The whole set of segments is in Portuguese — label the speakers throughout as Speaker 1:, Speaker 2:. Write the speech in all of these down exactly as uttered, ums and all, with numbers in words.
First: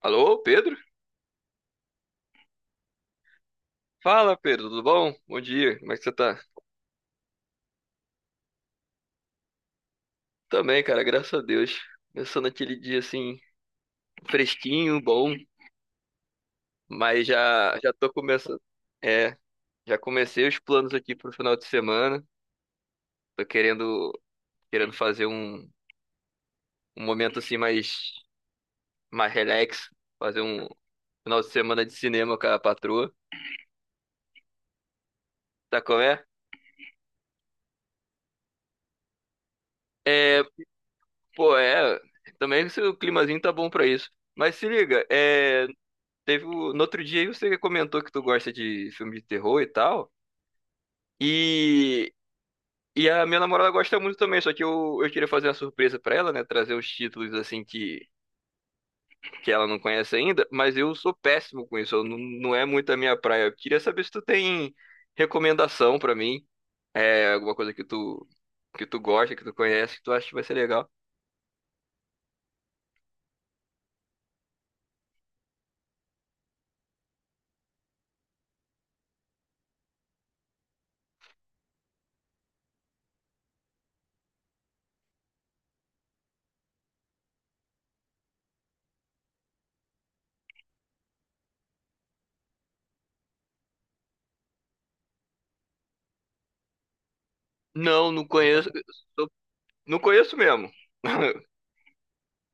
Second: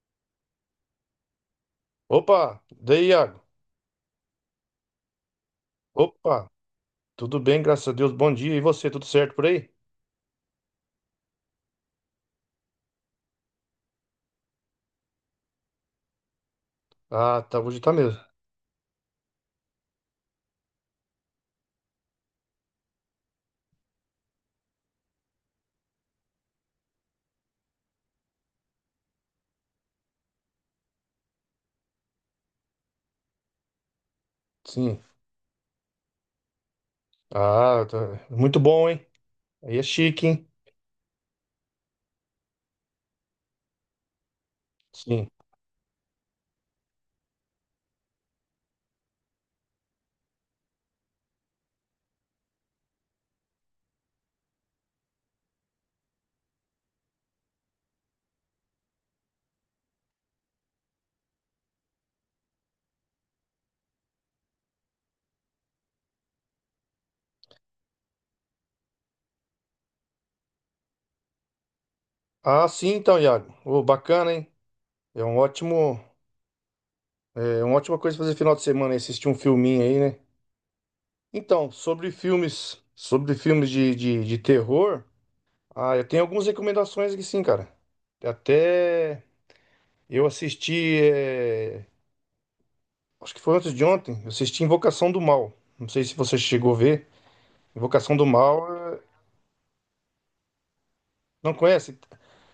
Speaker 1: Alô, Pedro?
Speaker 2: Opa, daí, Iago?
Speaker 1: Fala, Pedro, tudo bom? Bom dia, como é que você tá?
Speaker 2: Opa, tudo bem, graças a Deus. Bom dia. E você, tudo certo por aí?
Speaker 1: Também, cara, graças a Deus. Começando aquele dia assim, fresquinho, bom, mas
Speaker 2: Ah, tá,
Speaker 1: já
Speaker 2: hoje tá
Speaker 1: já tô
Speaker 2: mesmo.
Speaker 1: começando. É, já comecei os planos aqui pro final de semana. Tô querendo querendo fazer um, um momento assim mais mais relax, fazer um final de semana de cinema com a patroa.
Speaker 2: Sim.
Speaker 1: Tá como é?
Speaker 2: Ah, tá. Muito bom, hein? Aí é chique,
Speaker 1: É,
Speaker 2: hein?
Speaker 1: pô, é, também se o climazinho tá bom pra isso. Mas se liga,
Speaker 2: Sim.
Speaker 1: é. Teve o- no outro dia aí você comentou que tu gosta de filme de terror e tal. E, e a minha namorada gosta muito também, só que eu, eu queria fazer uma surpresa pra ela, né? Trazer os títulos assim que, que ela não conhece ainda, mas eu sou péssimo com isso, eu não, não é muito a minha praia. Eu queria saber se tu tem recomendação pra mim, é, alguma coisa que tu, que tu gosta, que tu conhece, que tu acha que vai ser legal.
Speaker 2: Ah, sim, então, Iago. Ô, bacana, hein? É um ótimo, é uma ótima coisa fazer final de semana, hein? Assistir um filminho aí, né? Então, sobre filmes, sobre filmes de, de, de terror, ah, eu tenho algumas recomendações aqui, sim, cara. Até eu assisti eh, acho que foi antes de ontem. Eu assisti Invocação do Mal. Não sei se você chegou a ver.
Speaker 1: Não,
Speaker 2: Invocação do
Speaker 1: não
Speaker 2: Mal,
Speaker 1: conheço, sou- não conheço mesmo.
Speaker 2: não conhece?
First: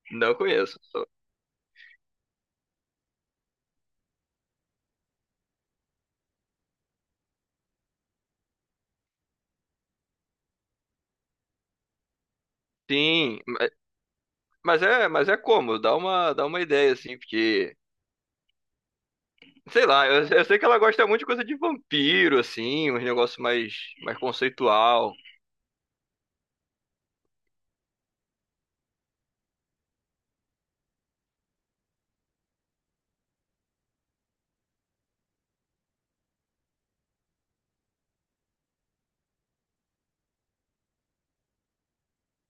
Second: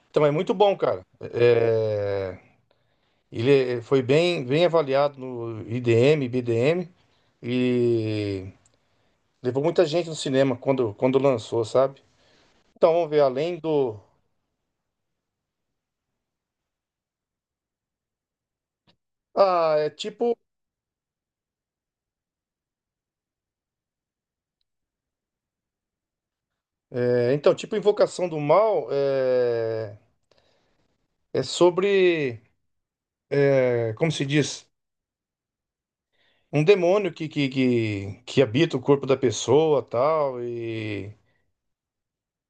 Speaker 2: Então é
Speaker 1: Não
Speaker 2: muito bom,
Speaker 1: conheço.
Speaker 2: cara.
Speaker 1: Sou-
Speaker 2: É, Ele é- foi bem, bem avaliado no I D M, B D M e levou muita gente no cinema quando, quando lançou, sabe? Então vamos ver,
Speaker 1: Sim.
Speaker 2: além do.
Speaker 1: Mas é, mas é como, dá uma, dá uma ideia, assim, porque,
Speaker 2: Ah,
Speaker 1: sei
Speaker 2: é
Speaker 1: lá, eu,
Speaker 2: tipo.
Speaker 1: eu sei que ela gosta muito de coisa de vampiro, assim, uns negócios mais, mais conceitual.
Speaker 2: É, então, tipo Invocação do Mal é, é sobre. É, como se diz? Um demônio que, que, que, que habita o corpo da pessoa tal, e.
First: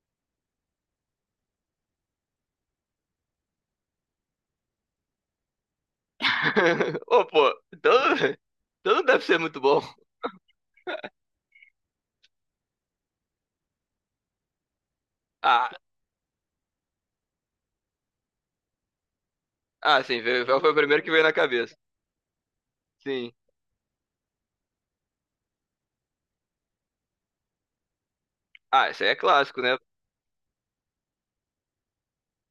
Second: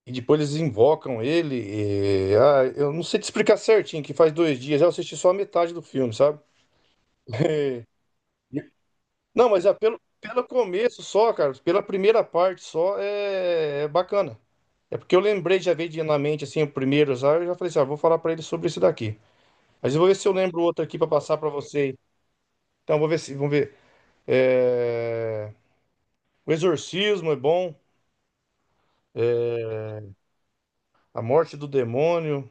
Speaker 2: E depois eles invocam ele. E- ah, eu não sei te explicar certinho, que faz dois dias. Eu assisti só a metade do filme, sabe?
Speaker 1: Ô, pô, então, então não deve ser
Speaker 2: Não,
Speaker 1: muito
Speaker 2: mas é
Speaker 1: bom.
Speaker 2: pelo, pelo começo só, cara. Pela primeira parte só é, é bacana. É porque eu lembrei,
Speaker 1: Ah,
Speaker 2: já veio de- na mente assim, o primeiro já. Eu já falei assim, ah, vou falar pra ele sobre esse daqui. Mas eu
Speaker 1: ah,
Speaker 2: vou ver
Speaker 1: sim,
Speaker 2: se eu
Speaker 1: veio-
Speaker 2: lembro
Speaker 1: foi o
Speaker 2: outro aqui
Speaker 1: primeiro
Speaker 2: pra
Speaker 1: que veio na
Speaker 2: passar pra
Speaker 1: cabeça.
Speaker 2: você. Então, vou ver
Speaker 1: Sim.
Speaker 2: se. Vamos ver. É, O Exorcismo é bom.
Speaker 1: Ah, esse aí é clássico, né?
Speaker 2: A Morte do Demônio.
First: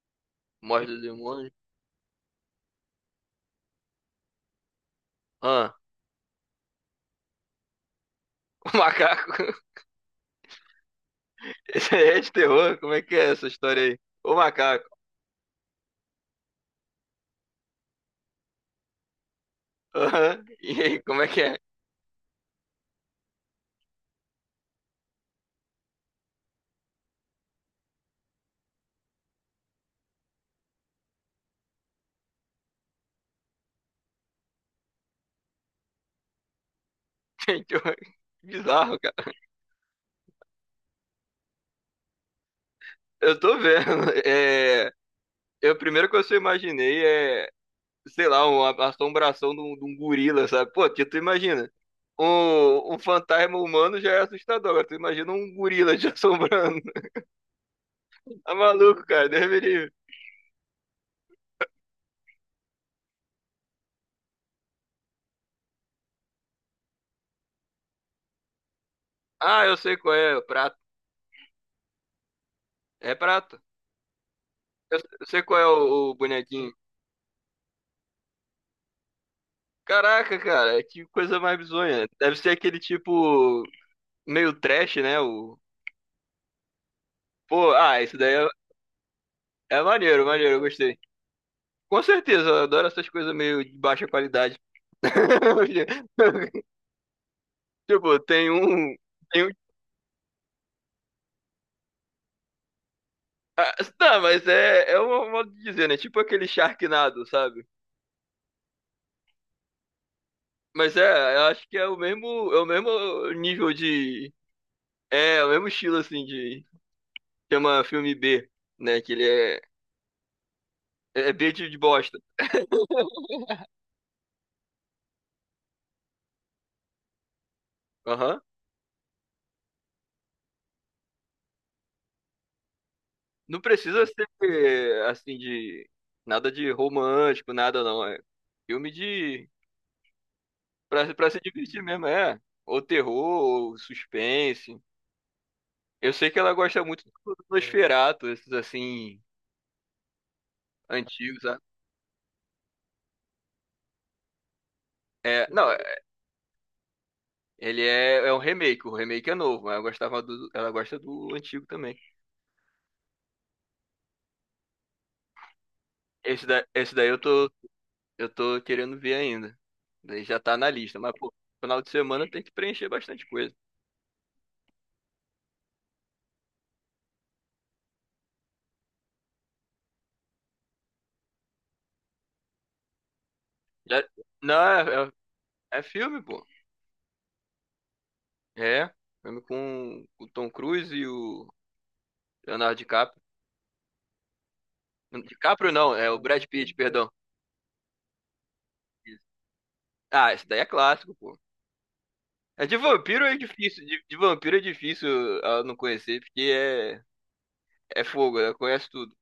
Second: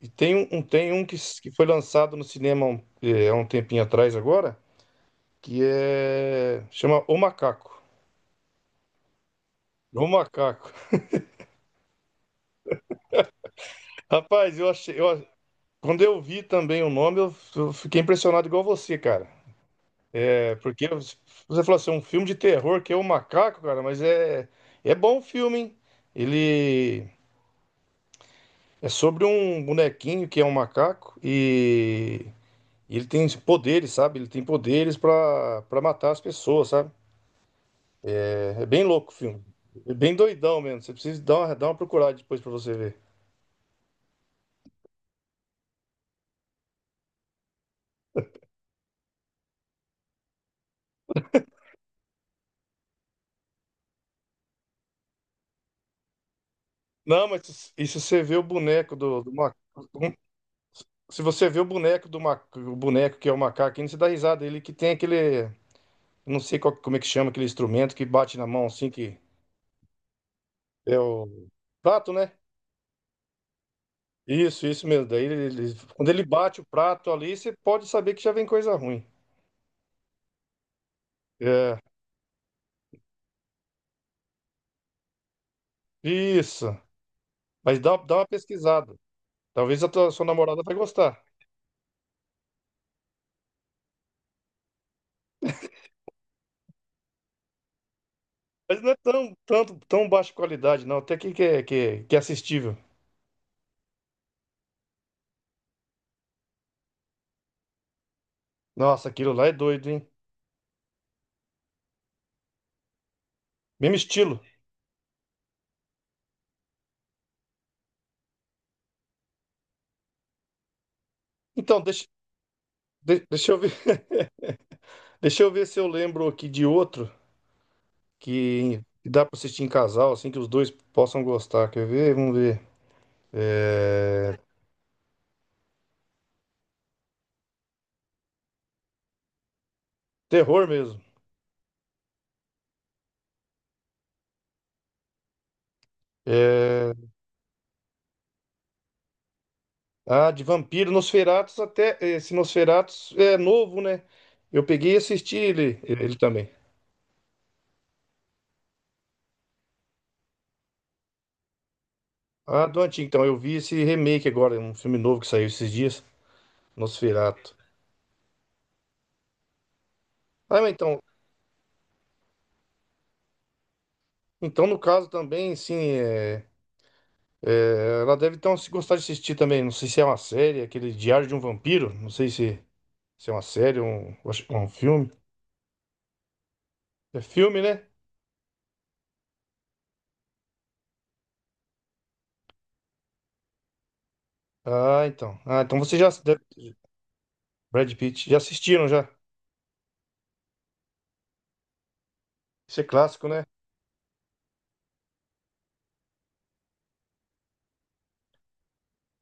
Speaker 2: E tem um, um-
Speaker 1: Morte
Speaker 2: tem
Speaker 1: do
Speaker 2: um que, s- que
Speaker 1: Demônio.
Speaker 2: foi lançado no cinema há um, é, há um tempinho atrás agora. Que
Speaker 1: Ah,
Speaker 2: é chama O Macaco.
Speaker 1: o macaco.
Speaker 2: O Macaco.
Speaker 1: Esse aí é de terror, como é que é essa história aí? O
Speaker 2: Rapaz, eu
Speaker 1: macaco.
Speaker 2: achei, eu- a- quando eu vi também o nome, eu, f- eu fiquei impressionado igual você, cara.
Speaker 1: Aham.
Speaker 2: É,
Speaker 1: E
Speaker 2: porque eu-
Speaker 1: aí, como é que é?
Speaker 2: você falou assim, um filme de terror que é O Macaco, cara, mas é é bom o filme, hein? Ele é sobre um bonequinho que é um macaco e e ele tem poderes, sabe? Ele tem poderes pra para matar as pessoas, sabe?
Speaker 1: Gente,
Speaker 2: É, é bem
Speaker 1: bizarro,
Speaker 2: louco o
Speaker 1: cara.
Speaker 2: filme. É bem doidão mesmo. Você precisa dar uma, dar uma procurada depois pra você ver.
Speaker 1: Eu tô vendo. É. Eu, primeiro que eu só imaginei é, sei lá, uma assombração de um, de um gorila, sabe? Pô, que tu imagina. Um, um fantasma humano já é assustador. Agora tu imagina um gorila te assombrando.
Speaker 2: Não, mas se- e se você vê o
Speaker 1: Tá
Speaker 2: boneco
Speaker 1: maluco,
Speaker 2: do,
Speaker 1: cara,
Speaker 2: do
Speaker 1: Deus
Speaker 2: ma-
Speaker 1: me livre.
Speaker 2: um- Se você vê o boneco do ma- o boneco que é o macaco, ainda você dá risada. Ele que tem aquele. Não sei qual- como é que chama aquele instrumento que bate na mão assim, que
Speaker 1: Ah, eu sei qual é, o prato.
Speaker 2: é o prato, né?
Speaker 1: É prato.
Speaker 2: Isso, isso
Speaker 1: Eu,
Speaker 2: mesmo. Daí
Speaker 1: eu
Speaker 2: ele,
Speaker 1: sei qual é
Speaker 2: ele- quando
Speaker 1: o, o
Speaker 2: ele bate o
Speaker 1: bonequinho.
Speaker 2: prato ali, você pode saber que já vem coisa ruim.
Speaker 1: Caraca, cara, é que coisa mais
Speaker 2: É,
Speaker 1: bizonha. Deve ser aquele tipo meio trash, né? O...
Speaker 2: isso.
Speaker 1: Pô,
Speaker 2: Mas dá,
Speaker 1: ah, isso
Speaker 2: dá uma
Speaker 1: daí é,
Speaker 2: pesquisada.
Speaker 1: é
Speaker 2: Talvez a tua-
Speaker 1: maneiro,
Speaker 2: sua
Speaker 1: maneiro, eu
Speaker 2: namorada vai
Speaker 1: gostei.
Speaker 2: gostar.
Speaker 1: Com certeza, eu adoro essas coisas meio de baixa qualidade. Tipo, tem
Speaker 2: Mas não
Speaker 1: um.
Speaker 2: é tão,
Speaker 1: Tem um...
Speaker 2: tanto, tão baixa qualidade, não. Até que, que, é- que, é- que é assistível.
Speaker 1: Ah, tá, mas é, é um modo de dizer, né? Tipo aquele Sharknado, sabe?
Speaker 2: Nossa, aquilo lá é doido, hein?
Speaker 1: Mas é, eu acho que é o mesmo, é o mesmo nível
Speaker 2: Mesmo
Speaker 1: de.
Speaker 2: estilo.
Speaker 1: É, é o mesmo estilo, assim, de. Chama filme B, né? Que ele é. É é B de de
Speaker 2: Então, deixa,
Speaker 1: bosta.
Speaker 2: de- deixa eu ver, deixa eu ver se eu lembro aqui de outro
Speaker 1: Aham.
Speaker 2: que, dá pra assistir em casal, assim que os dois possam gostar. Quer ver? Vamos ver.
Speaker 1: Não precisa
Speaker 2: É,
Speaker 1: ser, assim, de. Nada de romântico, nada não. É filme de.
Speaker 2: terror mesmo.
Speaker 1: Pra, pra se divertir mesmo, é. Ou terror, ou suspense. Eu sei que ela gosta
Speaker 2: É,
Speaker 1: muito do Nosferatu, esses assim,
Speaker 2: ah, de vampiro,
Speaker 1: antigos,
Speaker 2: Nosferatus
Speaker 1: sabe?
Speaker 2: até. Esse Nosferatus é novo, né? Eu peguei e assisti
Speaker 1: É, não, é,
Speaker 2: ele, ele também.
Speaker 1: ele é, é um remake, o remake é novo, mas eu gostava do, ela gosta do antigo também.
Speaker 2: Ah, do antigo, então. Eu vi esse remake agora, um filme novo que saiu esses dias,
Speaker 1: Esse, da, esse daí eu tô,
Speaker 2: Nosferatu.
Speaker 1: eu tô querendo ver ainda. Daí já tá
Speaker 2: Ah, mas
Speaker 1: na lista,
Speaker 2: então,
Speaker 1: mas pô, final de semana tem que preencher bastante coisa.
Speaker 2: então no caso também, sim, é. É, ela deve então se gostar de assistir também. Não sei se é uma série, aquele Diário de um Vampiro. Não sei se, se é uma série,
Speaker 1: Já-
Speaker 2: um, eu acho que é
Speaker 1: não,
Speaker 2: um
Speaker 1: é,
Speaker 2: filme.
Speaker 1: é- é filme, pô.
Speaker 2: É filme, né?
Speaker 1: É, filme com o Tom Cruise e o Leonardo DiCaprio.
Speaker 2: Ah, então. Ah,
Speaker 1: DiCaprio
Speaker 2: então
Speaker 1: não,
Speaker 2: você já
Speaker 1: é o
Speaker 2: deve-
Speaker 1: Brad Pitt, perdão.
Speaker 2: Brad Pitt já assistiram já?
Speaker 1: Isso. Ah, esse daí é clássico, pô. É de
Speaker 2: Isso é
Speaker 1: vampiro
Speaker 2: clássico,
Speaker 1: é
Speaker 2: né?
Speaker 1: difícil, de, de vampiro é difícil ah, não conhecer, porque é, é fogo, né? Conhece tudo.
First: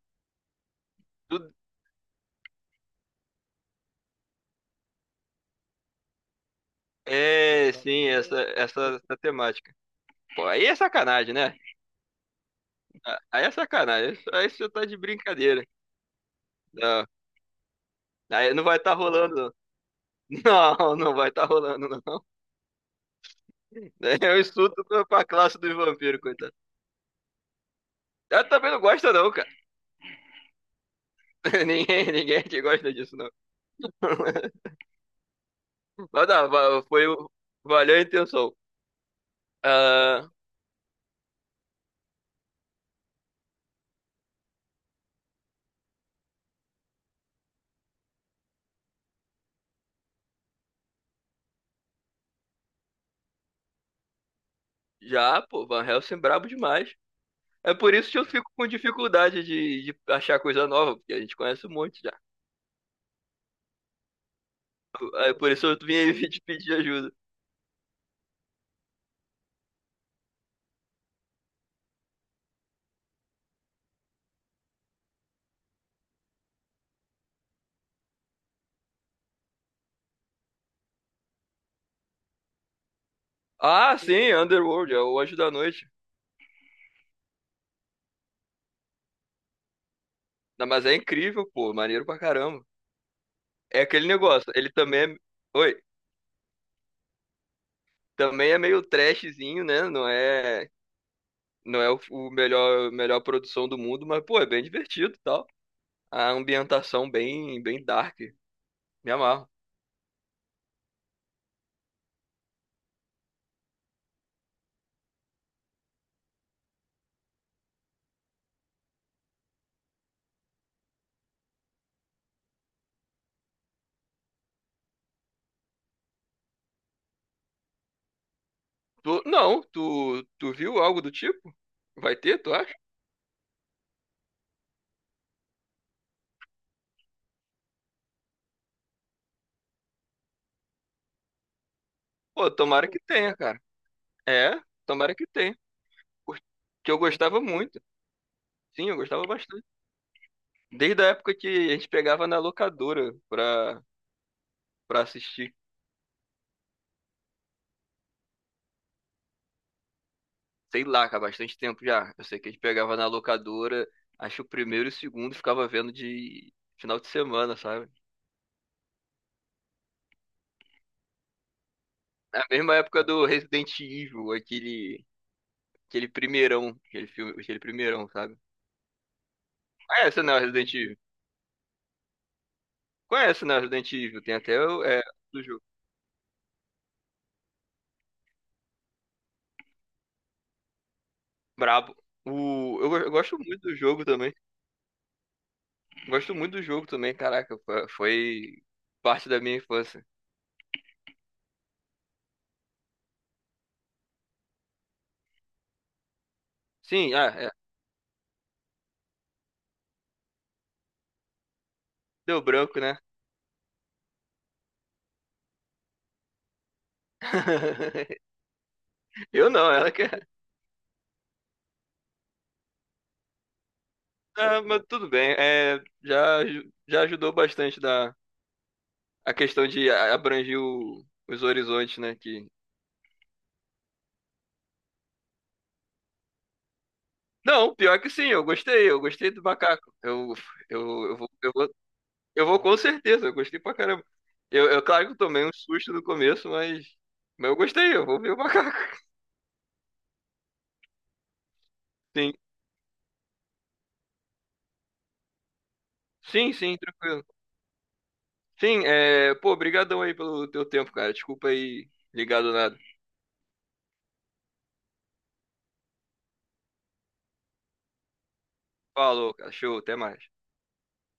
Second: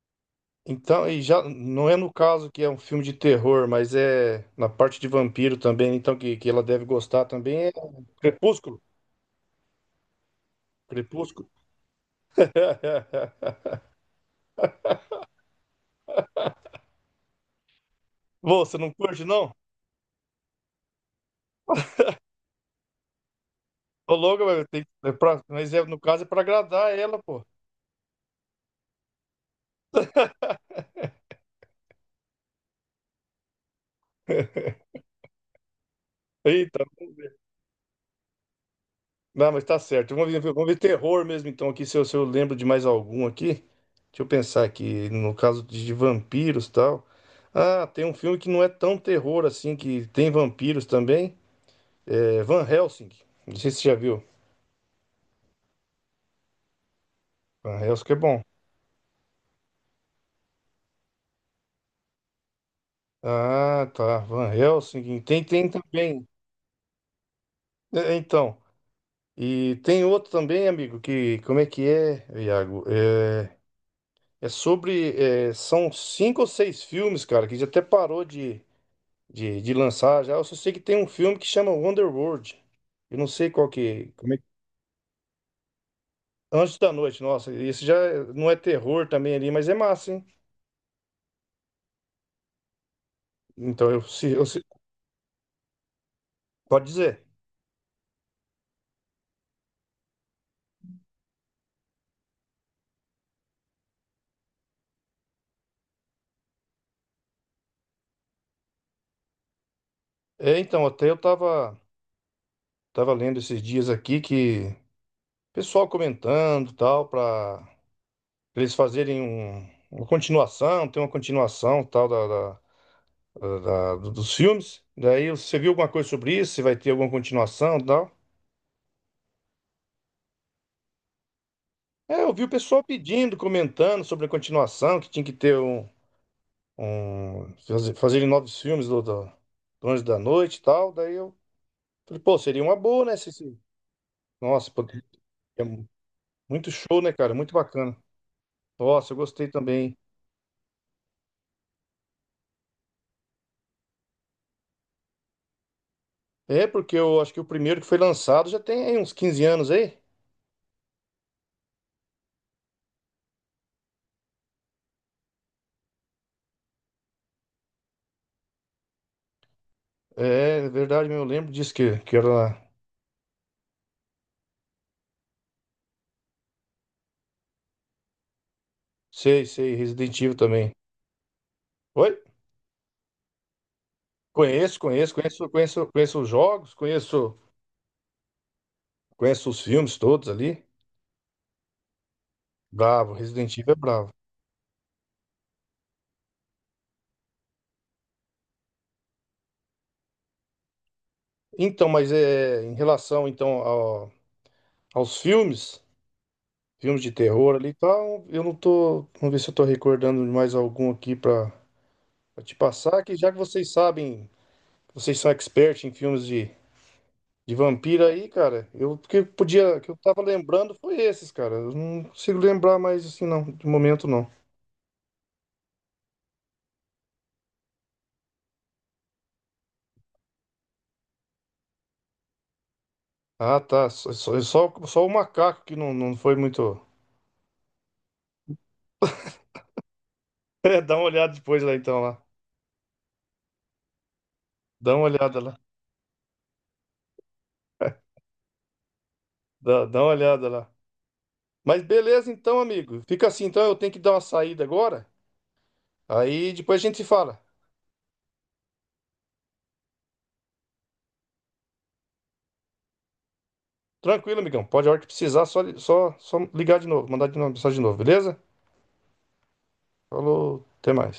Speaker 2: Então, e já
Speaker 1: Tudo-
Speaker 2: não é no caso que é um filme de terror, mas é na parte de vampiro também, então que, que ela deve gostar também é
Speaker 1: É, sim, essa,
Speaker 2: Crepúsculo.
Speaker 1: essa, essa temática. Pô, aí é sacanagem,
Speaker 2: Crepúsculo.
Speaker 1: né? Ah, aí é sacanagem, aí aí você tá de brincadeira. Não, aí
Speaker 2: Pô,
Speaker 1: não
Speaker 2: você
Speaker 1: vai
Speaker 2: não
Speaker 1: estar
Speaker 2: curte,
Speaker 1: rolando, não.
Speaker 2: não?
Speaker 1: Não, não vai estar rolando, não.
Speaker 2: Ô,
Speaker 1: Eu
Speaker 2: logo, mas
Speaker 1: estudo
Speaker 2: tem-
Speaker 1: pra
Speaker 2: é
Speaker 1: pra
Speaker 2: pra-
Speaker 1: classe
Speaker 2: mas
Speaker 1: dos
Speaker 2: é, no
Speaker 1: vampiros,
Speaker 2: caso é pra
Speaker 1: coitado.
Speaker 2: agradar ela, pô.
Speaker 1: Eu também não gosta não, cara. Ninguém, ninguém aqui gosta disso, não. Mas não, va-
Speaker 2: Eita.
Speaker 1: foi, o- valeu a intenção.
Speaker 2: Não, mas tá certo.
Speaker 1: Ah,
Speaker 2: Vamos ver, vamos ver terror mesmo, então, aqui, se eu, se eu lembro de mais algum aqui. Deixa eu pensar aqui, no caso de, de vampiros e tal. Ah, tem um filme que não é tão terror assim, que tem vampiros também. É Van Helsing. Não sei se você já viu.
Speaker 1: já, pô, Van Helsing é brabo demais. É
Speaker 2: Van
Speaker 1: por isso
Speaker 2: Helsing é
Speaker 1: que eu
Speaker 2: bom.
Speaker 1: fico com dificuldade de, de achar coisa nova, porque a gente conhece um monte já.
Speaker 2: Ah, tá. Van Helsing.
Speaker 1: É
Speaker 2: Tem,
Speaker 1: por isso
Speaker 2: tem
Speaker 1: eu vim aí
Speaker 2: também.
Speaker 1: te pedir ajuda.
Speaker 2: É, então. E tem outro também, amigo, que... Como é que é, Iago? É, é sobre... é, são cinco ou seis filmes, cara, que já até parou de... de, de lançar já. Eu só sei que tem um filme que chama Wonderworld. Eu não sei qual
Speaker 1: Ah,
Speaker 2: que.
Speaker 1: sim,
Speaker 2: Como é que...
Speaker 1: Underworld, é o Anjo da Noite.
Speaker 2: Anjos da Noite, nossa, esse já é- não é terror também ali, mas é massa, hein?
Speaker 1: Não, mas é incrível, pô, maneiro pra caramba. É
Speaker 2: Então eu
Speaker 1: aquele
Speaker 2: se, eu
Speaker 1: negócio,
Speaker 2: se-
Speaker 1: ele também é... Oi,
Speaker 2: pode dizer.
Speaker 1: também é meio trashzinho, né? Não é, não é o, o melhor, melhor produção do mundo, mas, pô, é bem divertido e tal. A ambientação bem, bem dark. Me amarro.
Speaker 2: É, então, até eu tava, tava lendo esses dias aqui que pessoal comentando tal, para eles fazerem um- uma continuação, tem uma continuação tal da, da- da- da- do- dos filmes. Daí você viu alguma coisa sobre isso? Se vai ter alguma continuação tal?
Speaker 1: Tu, não, tu, tu viu algo do tipo? Vai
Speaker 2: É, eu
Speaker 1: ter,
Speaker 2: vi o
Speaker 1: tu acha?
Speaker 2: pessoal pedindo, comentando sobre a continuação, que tinha que ter um, um fazer, fazerem novos filmes do, do, do Anjo da Noite e tal. Daí eu falei, pô,
Speaker 1: Pô,
Speaker 2: seria uma
Speaker 1: tomara que
Speaker 2: boa, né? Se,
Speaker 1: tenha,
Speaker 2: se-
Speaker 1: cara. É,
Speaker 2: Nossa, pô,
Speaker 1: tomara que tenha.
Speaker 2: é
Speaker 1: Por-
Speaker 2: muito
Speaker 1: Que eu
Speaker 2: show, né, cara?
Speaker 1: gostava
Speaker 2: Muito
Speaker 1: muito.
Speaker 2: bacana.
Speaker 1: Sim, eu
Speaker 2: Nossa, eu
Speaker 1: gostava
Speaker 2: gostei
Speaker 1: bastante.
Speaker 2: também.
Speaker 1: Desde a época que a gente pegava na locadora pra, pra assistir.
Speaker 2: É, porque eu acho que o primeiro que foi lançado já tem aí uns quinze anos aí.
Speaker 1: Sei lá, cara, há bastante tempo já. Eu sei que a gente pegava na locadora, acho que o primeiro e o segundo ficava vendo de final de semana, sabe?
Speaker 2: É, é verdade, eu lembro disso que, que
Speaker 1: Na
Speaker 2: era.
Speaker 1: mesma época do Resident Evil, aquele, aquele primeirão, aquele filme, aquele primeirão, sabe?
Speaker 2: Sei, sei,
Speaker 1: Ah,
Speaker 2: Resident
Speaker 1: essa não
Speaker 2: Evil
Speaker 1: é o
Speaker 2: também.
Speaker 1: Resident Evil.
Speaker 2: Oi?
Speaker 1: Conhece, né? Resident Evil. Tem até
Speaker 2: Conheço,
Speaker 1: o- é,
Speaker 2: conheço,
Speaker 1: do
Speaker 2: conheço,
Speaker 1: jogo.
Speaker 2: conheço, conheço os jogos, conheço, conheço os filmes todos ali.
Speaker 1: Brabo. O, eu, go- eu
Speaker 2: Bravo,
Speaker 1: gosto
Speaker 2: Resident
Speaker 1: muito
Speaker 2: Evil é
Speaker 1: do jogo
Speaker 2: bravo.
Speaker 1: também. Gosto muito do jogo também, caraca. Fo- Foi parte da minha infância.
Speaker 2: Então, mas é em relação então ao- aos filmes, filmes de
Speaker 1: Sim, ah, é.
Speaker 2: terror ali e tal, eu não tô, vamos ver se eu tô recordando de mais algum aqui pra
Speaker 1: Deu
Speaker 2: pra te
Speaker 1: branco, né?
Speaker 2: passar, que já que vocês sabem, vocês são expert em filmes de, de vampiro aí, cara, eu o que
Speaker 1: Eu não,
Speaker 2: podia, que
Speaker 1: ela
Speaker 2: eu tava
Speaker 1: quer.
Speaker 2: lembrando foi esses, cara. Eu não consigo lembrar mais assim não, de momento não.
Speaker 1: Ah, mas tudo bem. É, já, aju- já ajudou bastante da, a questão de a- abranger o- os horizontes, né? Que...
Speaker 2: Ah, tá, só só é só, só o macaco que não, não foi muito.
Speaker 1: Não, pior que sim, eu gostei. Eu gostei do macaco. Eu,
Speaker 2: É,
Speaker 1: eu,
Speaker 2: dá uma
Speaker 1: eu vou,
Speaker 2: olhada
Speaker 1: eu
Speaker 2: depois lá
Speaker 1: vou.
Speaker 2: então lá.
Speaker 1: Eu vou com certeza, eu gostei pra caramba. Eu, eu
Speaker 2: Dá uma
Speaker 1: claro que eu
Speaker 2: olhada
Speaker 1: tomei um
Speaker 2: lá.
Speaker 1: susto no começo, mas, mas eu gostei, eu vou ver o macaco.
Speaker 2: Dá, dá uma olhada lá. Mas beleza
Speaker 1: Sim,
Speaker 2: então, amigo. Fica assim então, eu tenho que dar uma saída agora. Aí
Speaker 1: sim, sim,
Speaker 2: depois a gente se
Speaker 1: tranquilo.
Speaker 2: fala.
Speaker 1: Sim, é, pô, brigadão aí pelo teu tempo, cara. Desculpa aí, ligado nada.
Speaker 2: Tranquilo, amigão. Pode a hora que precisar, só, li- só, só ligar de novo, mandar de novo, mensagem de novo, beleza?
Speaker 1: Falou, cara, show, até mais.
Speaker 2: Falou, até mais.